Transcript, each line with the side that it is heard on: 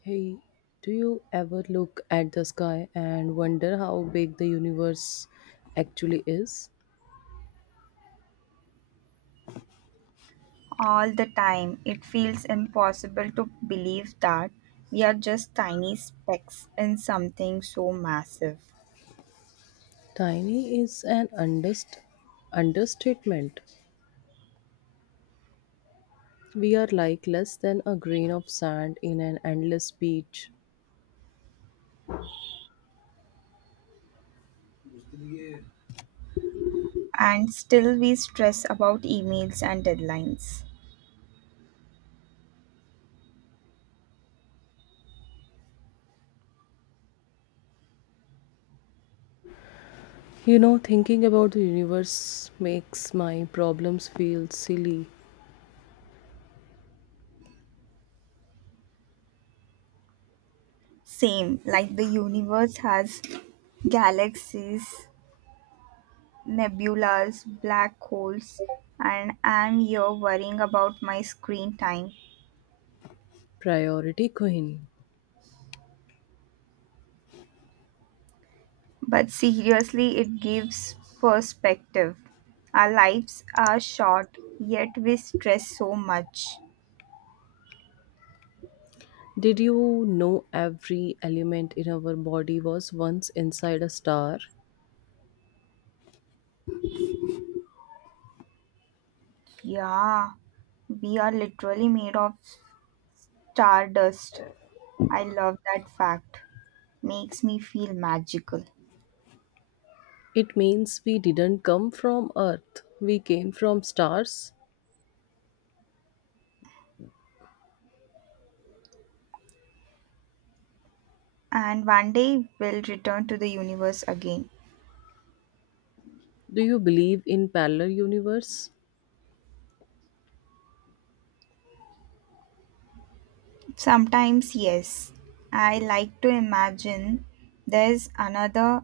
left: Hey, do you ever look at the sky and wonder how big the universe actually is?
right: All the time. It feels impossible to believe that we are just tiny specks in something so massive.
left: Tiny is an understatement. We are like less than a grain of sand in an endless beach.
right: And still, we stress about emails and deadlines.
left: Thinking about the universe makes my problems feel silly.
right: Same, like the universe has galaxies, nebulas, black holes, and I'm here worrying about my screen time.
left: Priority Queen.
right: But seriously, it gives perspective. Our lives are short, yet we stress so much.
left: Did you know every element in our body was once inside a star?
right: Yeah, we are literally made of stardust. I love that fact. Makes me feel magical.
left: It means we didn't come from Earth, we came from stars.
right: And one day we'll return to the universe again.
left: Do you believe in parallel universe?
right: Sometimes, yes, I like to imagine there's another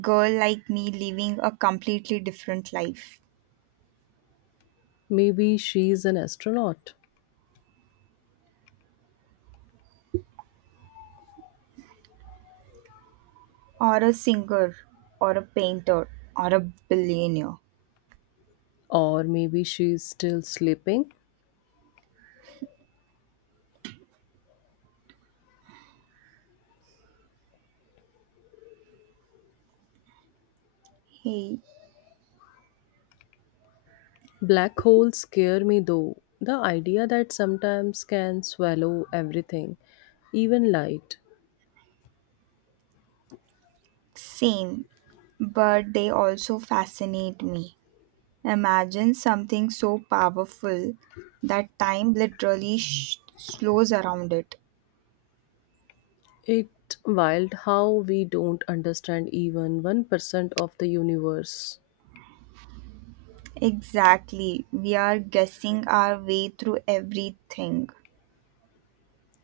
right: girl like me living a completely different life.
left: Maybe she is an astronaut,
right: Or a singer or a painter or a billionaire.
left: or maybe she is still sleeping.
right: Hey,
left: Black holes scare me though. The idea that sometimes can swallow everything, even light.
right: same, but they also fascinate me. Imagine something so powerful that time literally slows around it.
left: It wild how we don't understand even 1% of the universe.
right: Exactly, we are guessing our way through everything.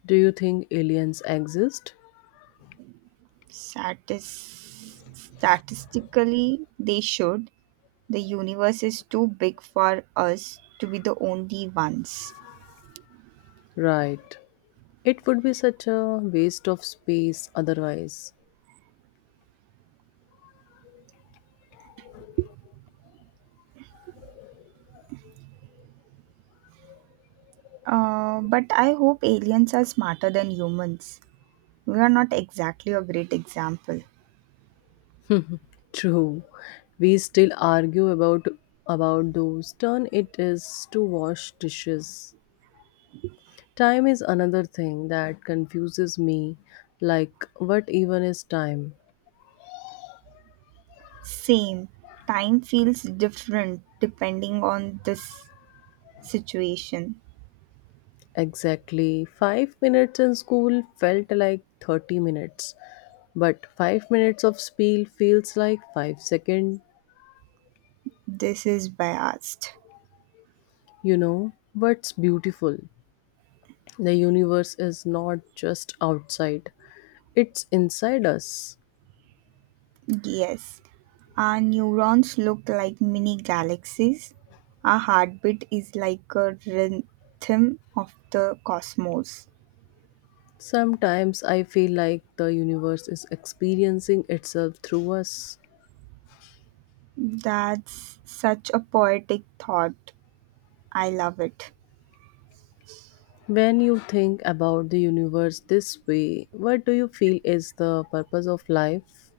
left: Do you think aliens exist?
right: Statistically, they should. The universe is too big for us to be the only ones.
left: Right. It would be such a waste of space otherwise.
right: But I hope aliens are smarter than humans. We are not exactly a great example.
left: True. We still argue about those turn it is to wash dishes. Time is another thing that confuses me. Like what even is time?
right: Same. Time feels different depending on this situation.
left: Exactly 5 minutes in school felt like 30 minutes. But 5 minutes of spiel feels like 5 seconds,
right: This is biased.
left: What's beautiful? The universe is not just outside. It's inside us.
right: Yes. Our neurons look like mini galaxies. Our heartbeat is like a rhythm of the cosmos.
left: Sometimes I feel like the universe is experiencing itself through us.
right: That's such a poetic thought. I love it.
left: When you think about the universe this way, what do you feel is the purpose of life?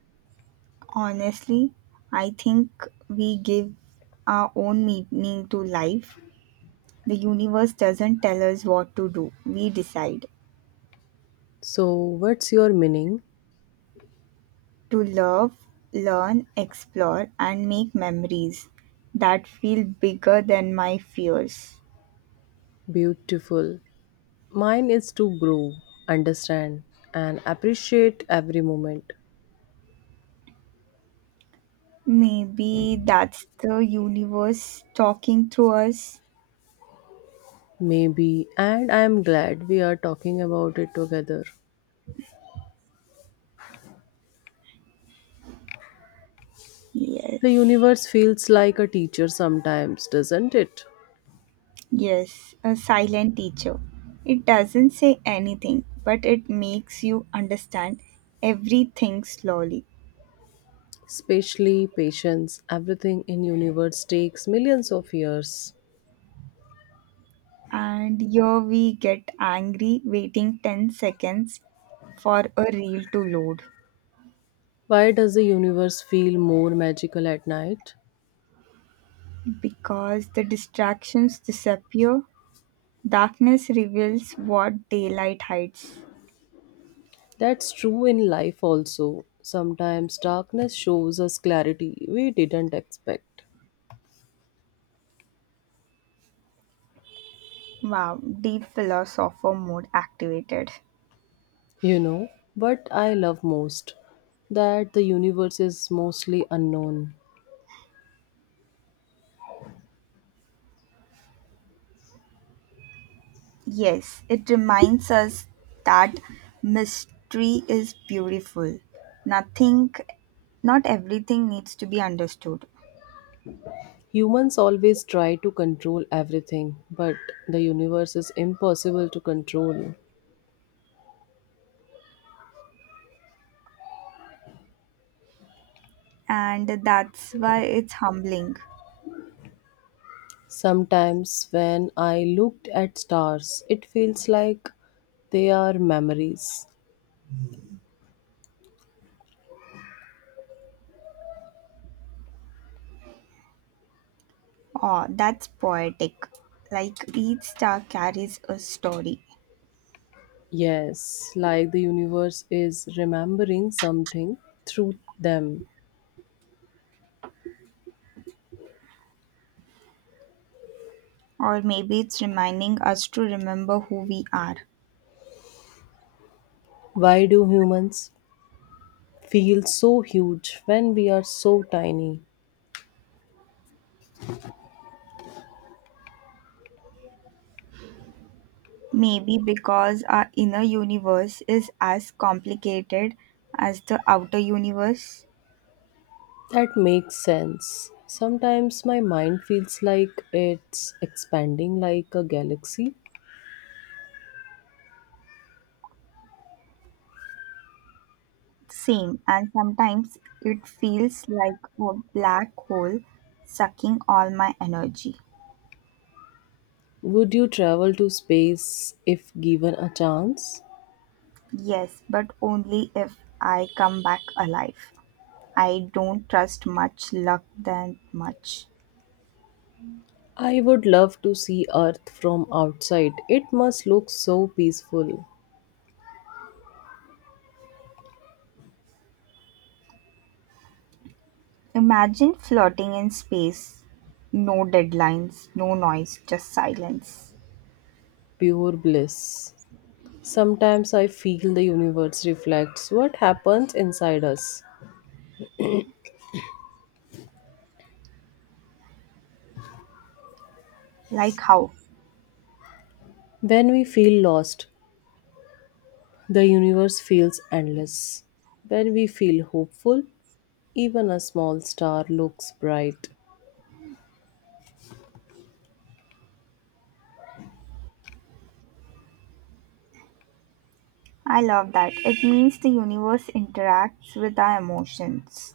right: Honestly, I think we give our own meaning to life. The universe doesn't tell us what to do, we decide.
left: So, what's your meaning?
right: To love, learn, explore, and make memories that feel bigger than my fears.
left: Beautiful. Mine is to grow, understand, and appreciate every moment.
right: Maybe that's the universe talking through us.
left: Maybe, and I am glad we are talking about it together. The
right: Yes.
left: universe feels like a teacher sometimes, doesn't it?
right: Yes, a silent teacher. It doesn't say anything, but it makes you understand everything slowly.
left: Especially patience, everything in universe takes millions of years.
right: And here we get angry waiting 10 seconds for a reel to load.
left: Why does the universe feel more magical at night?
right: Because the distractions disappear, darkness reveals what daylight hides.
left: That's true in life also. Sometimes darkness shows us clarity we didn't expect.
right: Wow, deep philosopher mode activated.
left: What I love most that the universe is mostly unknown.
right: Yes, it reminds us that mystery is beautiful. Nothing, not everything needs to be understood.
left: Humans always try to control everything, but the universe is impossible to control.
right: And that's why it's humbling.
left: Sometimes when I looked at stars, it feels like they are memories.
right: Oh, that's poetic. Like each star carries a story.
left: Yes, like the universe is remembering something through them.
right: Or maybe it's reminding us to remember who we are.
left: Why do humans feel so huge when we are so tiny?
right: Maybe because our inner universe is as complicated as the outer universe.
left: That makes sense. Sometimes my mind feels like it's expanding like a galaxy.
right: Same, and sometimes it feels like a black hole sucking all my energy.
left: Would you travel to space if given a chance?
right: Yes, but only if I come back alive. I don't trust much luck that much.
left: I would love to see Earth from outside. It must look so peaceful,
right: Imagine floating in space. No deadlines, no noise, just silence.
left: pure bliss. Sometimes I feel the universe reflects what happens inside us.
right: Like how?
left: When we feel lost, the universe feels endless. When we feel hopeful, even a small star looks bright.
right: I love that. It means the universe interacts with our emotions.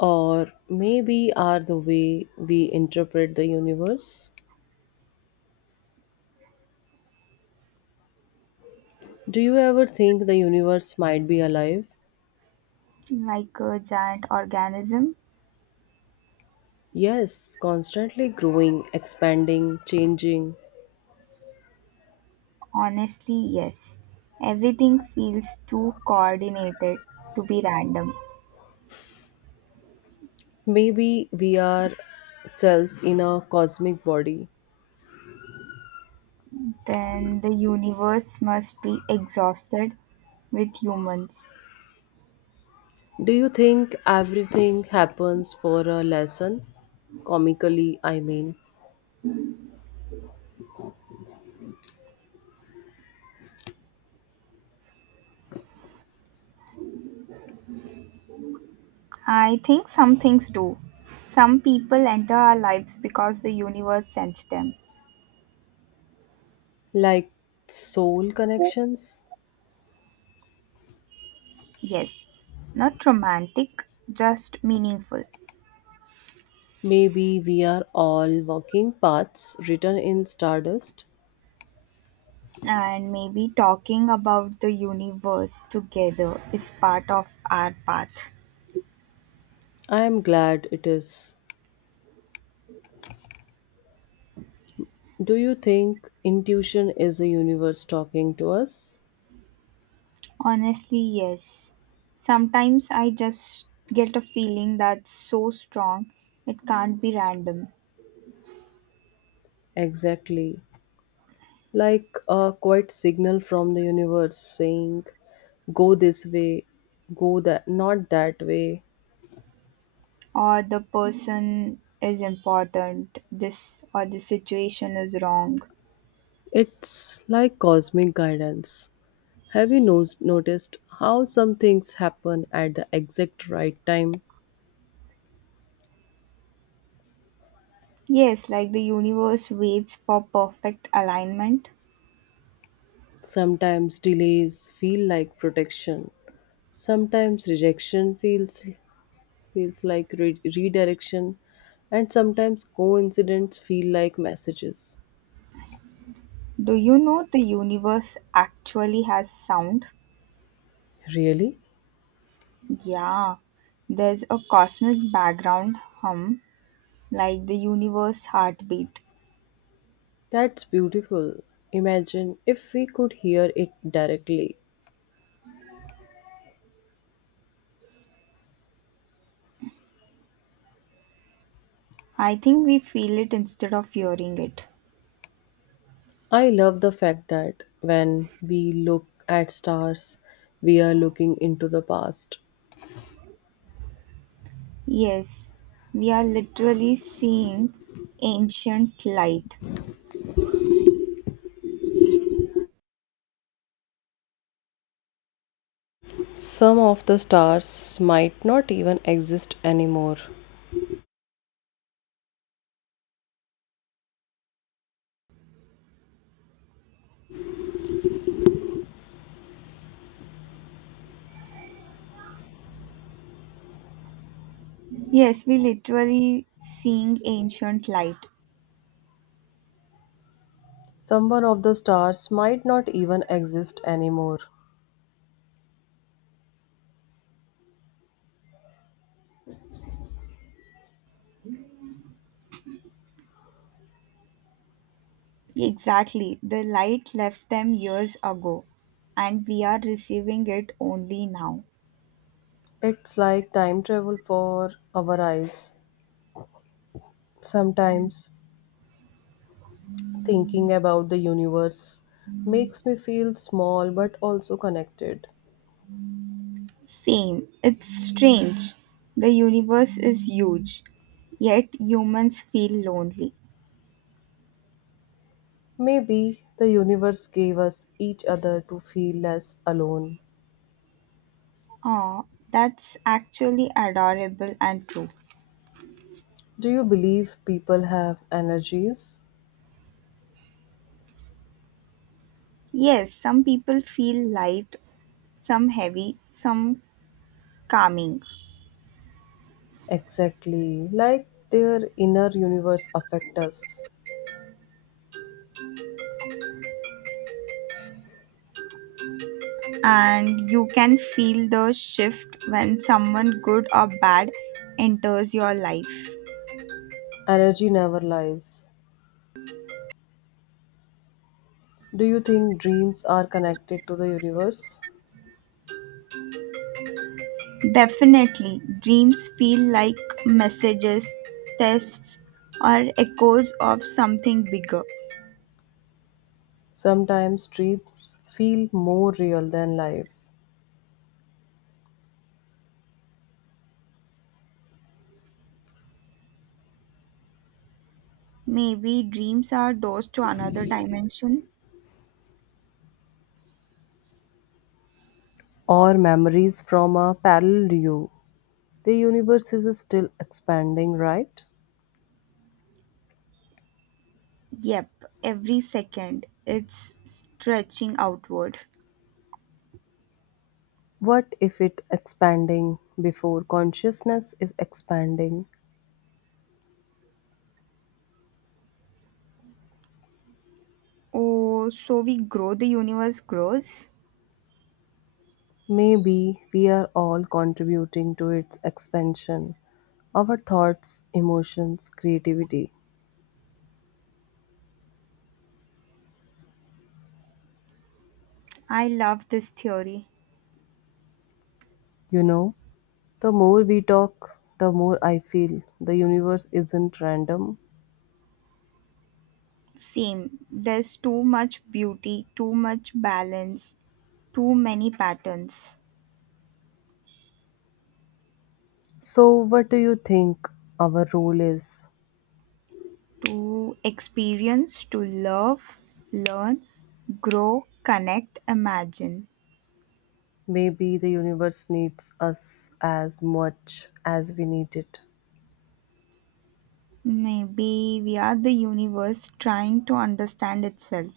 left: Or maybe are the way we interpret the universe. Do you ever think the universe might be alive?
right: Like a giant organism?
left: Yes, constantly growing, expanding, changing.
right: Honestly, yes. Everything feels too coordinated to be random.
left: Maybe we are cells in a cosmic body.
right: Then the universe must be exhausted with humans.
left: Do you think everything happens for a lesson? Comically, I mean.
right: I think some things do. Some people enter our lives because the universe sends them.
left: Like soul connections?
right: Yes, not romantic, just meaningful.
left: Maybe we are all walking paths written in stardust.
right: And maybe talking about the universe together is part of our path.
left: I am glad it is. Do you think intuition is the universe talking to us?
right: Honestly, yes. Sometimes I just get a feeling that's so strong it can't be random.
left: Exactly. Like a quiet signal from the universe saying go this way, go that, not that way.
right: Or the person is important, this or the situation is wrong.
left: It's like cosmic guidance. Have you noticed how some things happen at the exact right time?
right: Yes, like the universe waits for perfect alignment.
left: Sometimes delays feel like protection, sometimes rejection feels like redirection, and sometimes coincidence feel like messages.
right: Do you know the universe actually has sound?
left: Really?
right: Yeah, there's a cosmic background hum, like the universe heartbeat.
left: That's beautiful. Imagine if we could hear it directly.
right: I think we feel it instead of hearing it.
left: I love the fact that when we look at stars, we are looking into the past.
right: Yes, we are literally seeing ancient light.
left: Some of the stars might not even exist anymore.
right: Yes, we literally seeing ancient light.
left: Someone of the stars might not even exist anymore.
right: Exactly. The light left them years ago, and we are receiving it only now.
left: It's like time travel for our eyes. Sometimes thinking about the universe makes me feel small but also connected.
right: Same. It's strange. The universe is huge, yet humans feel lonely.
left: Maybe the universe gave us each other to feel less alone.
right: Ah, that's actually adorable and true.
left: Do you believe people have energies?
right: Yes, some people feel light, some heavy, some calming.
left: Exactly, like their inner universe affect us.
right: And you can feel the shift when someone good or bad enters your life.
left: Energy never lies. Do you think dreams are connected to the universe?
right: Definitely, dreams feel like messages, tests, or echoes of something bigger.
left: Sometimes dreams feel more real than life,
right: Maybe dreams are doors to another dimension?
left: or memories from a parallel you. The universe is still expanding, right?
right: Yep, every second it's stretching outward.
left: What if it expanding before consciousness is expanding?
right: Oh, so we grow, the universe grows?
left: Maybe we are all contributing to its expansion. Our thoughts, emotions, creativity.
right: I love this theory.
left: You know, the more we talk, the more I feel the universe isn't random.
right: Same, there's too much beauty, too much balance, too many patterns.
left: So, what do you think our role is?
right: To experience, to love, learn, grow, connect, imagine.
left: Maybe the universe needs us as much as we need it.
right: Maybe we are the universe trying to understand itself.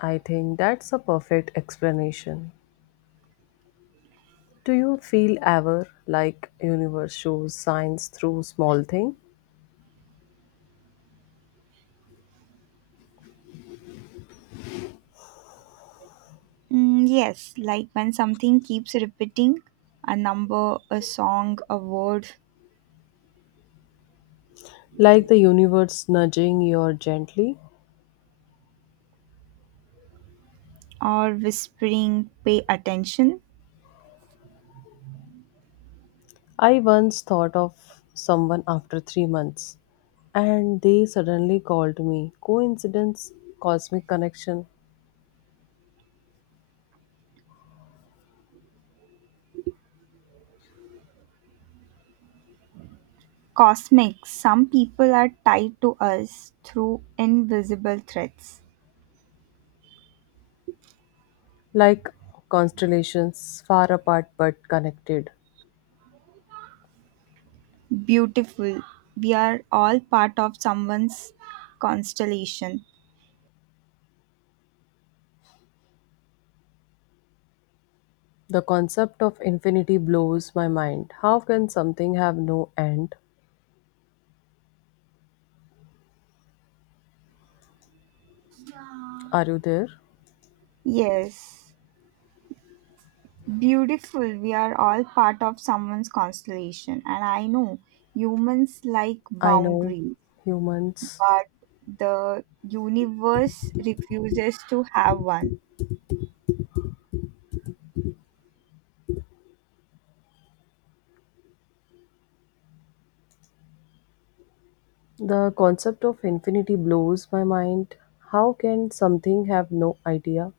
left: I think that's a perfect explanation. Do you feel ever like universe shows signs through small thing?
right: Mm, yes, like when something keeps repeating a number, a song, a word,
left: Like the universe nudging you gently?
right: or whispering, pay attention.
left: I once thought of someone after 3 months and they suddenly called me. Coincidence, cosmic connection,
right: Cosmic, some people are tied to us through invisible threads.
left: like constellations far apart but connected.
right: Beautiful, we are all part of someone's constellation.
left: The concept of infinity blows my mind. How can something have no end? Are you there?
right: Yes, beautiful. We are all part of someone's constellation. And I know humans like
left: I know
right: boundaries,
left: humans.
right: but the universe refuses to have one.
left: The concept of infinity blows my mind. How can something have no idea?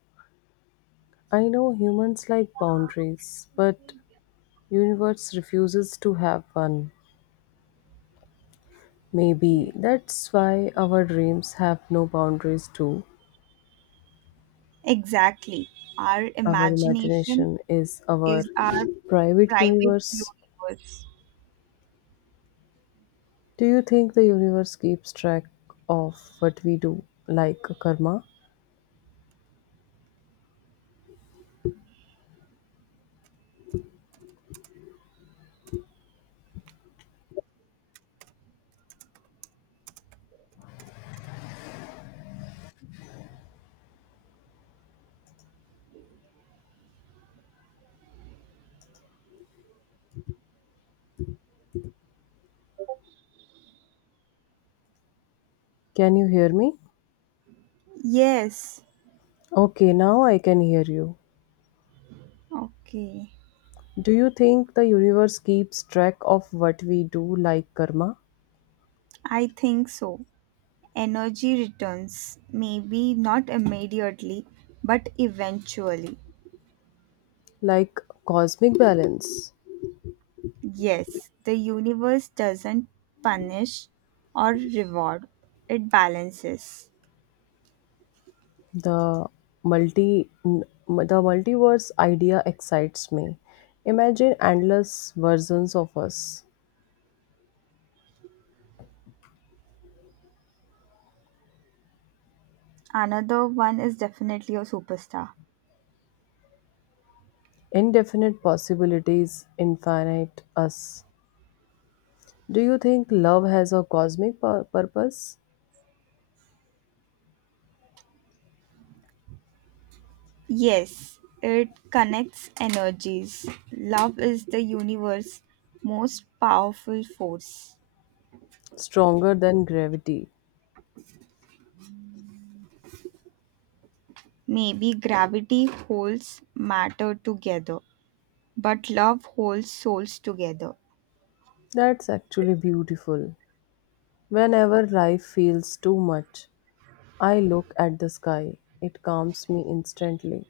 left: I know humans like boundaries, but universe refuses to have one. Maybe that's why our dreams have no boundaries too.
right: Exactly. Our
left: Our
right: imagination
left: imagination is our
right: is our
left: private
right: private
left: universe.
right: universe.
left: Do you think the universe keeps track of what we do like karma? Can you hear me?
right: Yes.
left: Okay, now I can hear you.
right: Okay.
left: Do you think the universe keeps track of what we do, like karma,
right: I think so. Energy returns, maybe not immediately, but eventually.
left: like cosmic balance?
right: Yes, the universe doesn't punish or reward, it balances.
left: The the multiverse idea excites me. Imagine endless versions of us,
right: Another one is definitely a superstar.
left: indefinite possibilities, infinite us. Do you think love has a cosmic purpose,
right: Yes, it connects energies. Love is the universe's most powerful force.
left: stronger than gravity?
right: Maybe gravity holds matter together, but love holds souls together.
left: That's actually beautiful. Whenever life feels too much, I look at the sky. It calms me instantly.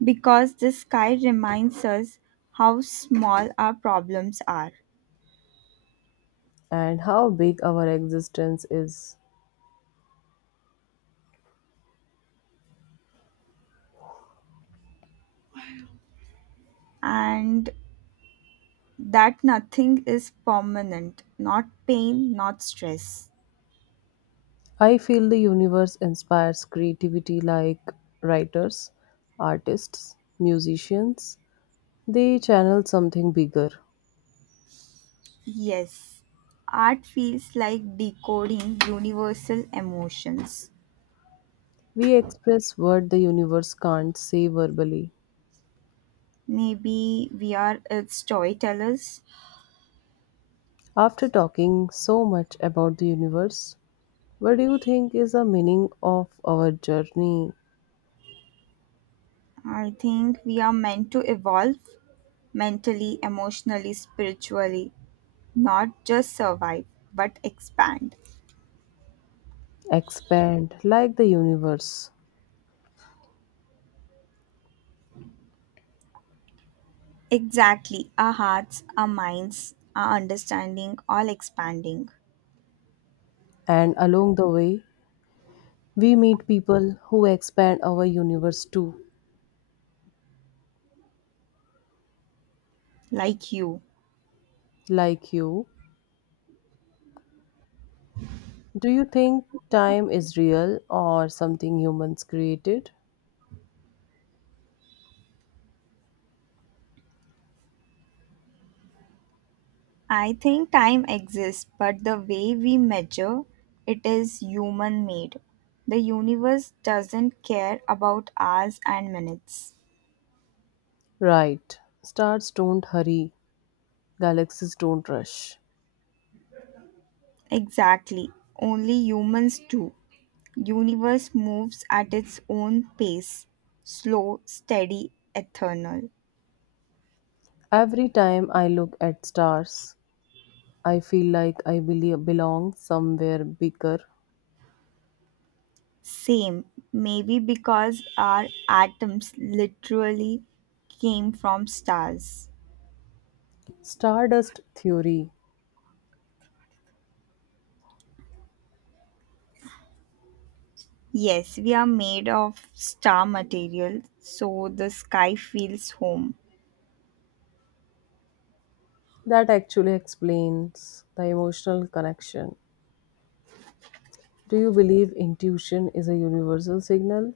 right: Because the sky reminds us how small our problems are.
left: And how big our existence is.
right: And that nothing is permanent, not pain, not stress.
left: I feel the universe inspires creativity like writers, artists, musicians. They channel something bigger.
right: Yes, art feels like decoding universal emotions.
left: We express what the universe can't say verbally.
right: Maybe we are its storytellers.
left: After talking so much about the universe, what do you think is the meaning of our journey?
right: I think we are meant to evolve mentally, emotionally, spiritually, not just survive, but expand.
left: Expand like the universe,
right: Exactly, our hearts, our minds, our understanding, all expanding,
left: and along the way, we meet people who expand our universe too,
right: like you.
left: like you. Do you think time is real or something humans created?
right: I think time exists, but the way we measure it is human made. The universe doesn't care about hours and minutes.
left: Right. Stars don't hurry, galaxies don't rush.
right: Exactly. Only humans do. Universe moves at its own pace. Slow, steady, eternal.
left: Every time I look at stars, I feel like I belong somewhere bigger.
right: Same. Maybe because our atoms literally came from stars.
left: Stardust theory,
right: Yes, we are made of star material, so the sky feels home.
left: that actually explains the emotional connection. Do you believe intuition is a universal signal?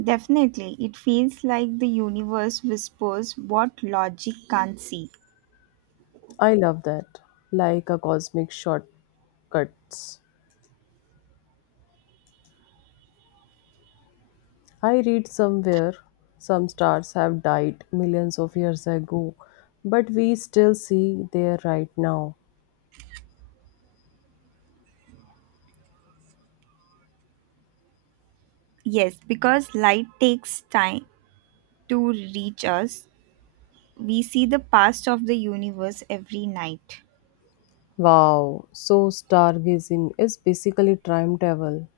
right: Definitely, it feels like the universe whispers what logic can't see.
left: I love that. Like a cosmic shortcuts. I read somewhere some stars have died millions of years ago, but we still see there right now.
right: Yes, because light takes time to reach us, we see the past of the universe every night.
left: Wow, so stargazing is basically time travel.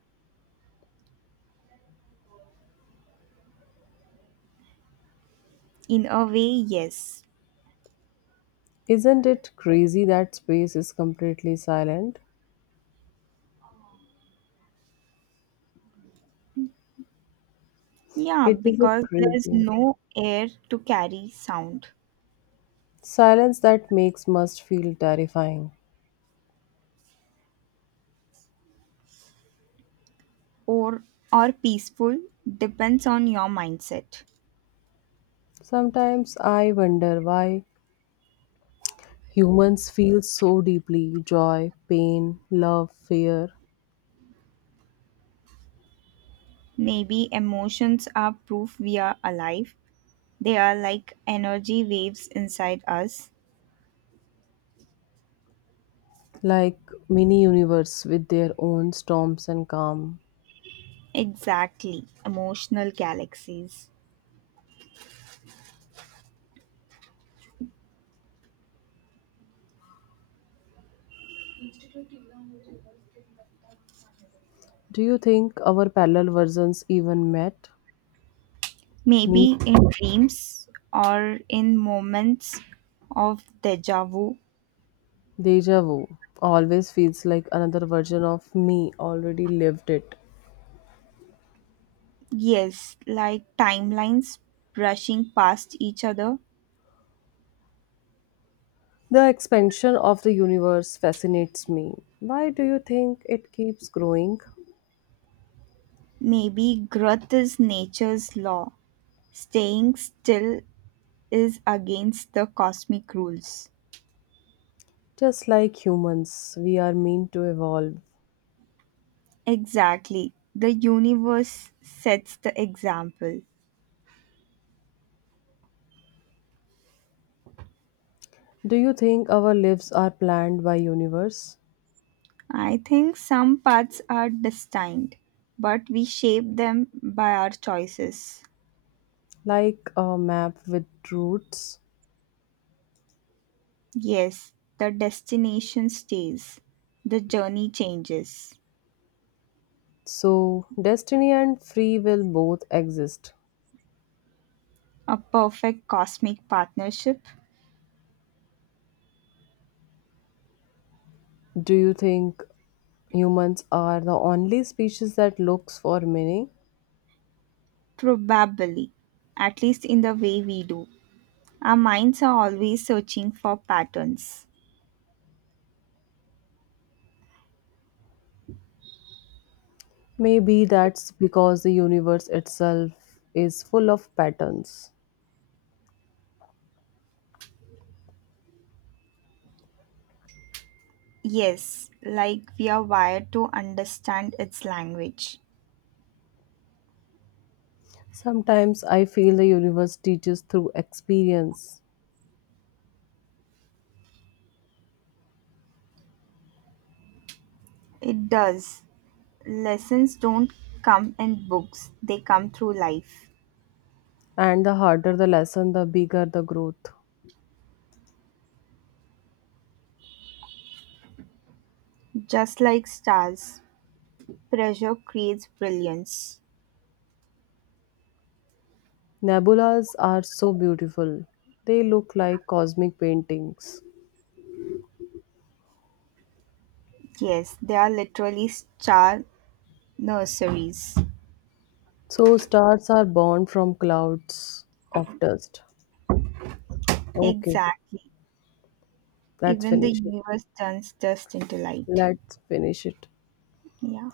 right: In a way, yes.
left: Isn't it crazy that space is completely silent?
right: Yeah,
left: It isn't
right: because there is
left: crazy.
right: no air to carry sound,
left: Silence that makes must feel terrifying.
right: or or peaceful depends on your mindset.
left: Sometimes I wonder why humans feel so deeply joy, pain, love, fear,
right: Maybe emotions are proof we are alive. They are like energy waves inside us.
left: like mini universe with their own storms and calm.
right: Exactly, emotional galaxies.
left: Do you think our parallel versions even met? Meet?
right: Maybe in dreams or in moments of deja vu.
left: Deja vu always feels like another version of me already lived it.
right: Yes, like timelines brushing past each other.
left: The expansion of the universe fascinates me. Why do you think it keeps growing?
right: Maybe growth is nature's law. Staying still is against the cosmic rules.
left: Just like humans, we are meant to evolve.
right: Exactly. The universe sets the example.
left: Do you think our lives are planned by universe?
right: I think some paths are destined, but we shape them by our choices.
left: Like a map with roots.
right: Yes, the destination stays, the journey changes.
left: So, destiny and free will both exist.
right: A perfect cosmic partnership?
left: Do you think humans are the only species that looks for meaning?
right: Probably, at least in the way we do. Our minds are always searching for patterns.
left: Maybe that's because the universe itself is full of patterns.
right: Yes, like we are wired to understand its language.
left: Sometimes I feel the universe teaches through experience,
right: It does. Lessons don't come in books, they come through life.
left: and the harder the lesson, the bigger the growth.
right: Just like stars, pressure creates brilliance.
left: Nebulas are so beautiful, they look like cosmic paintings.
right: Yes, they are literally star nurseries.
left: So stars are born from clouds of dust. Okay,
right: Exactly.
left: let's
right: Even the
left: finish it.
right: universe turns dust into light.
left: Let's finish it.
right: Yeah.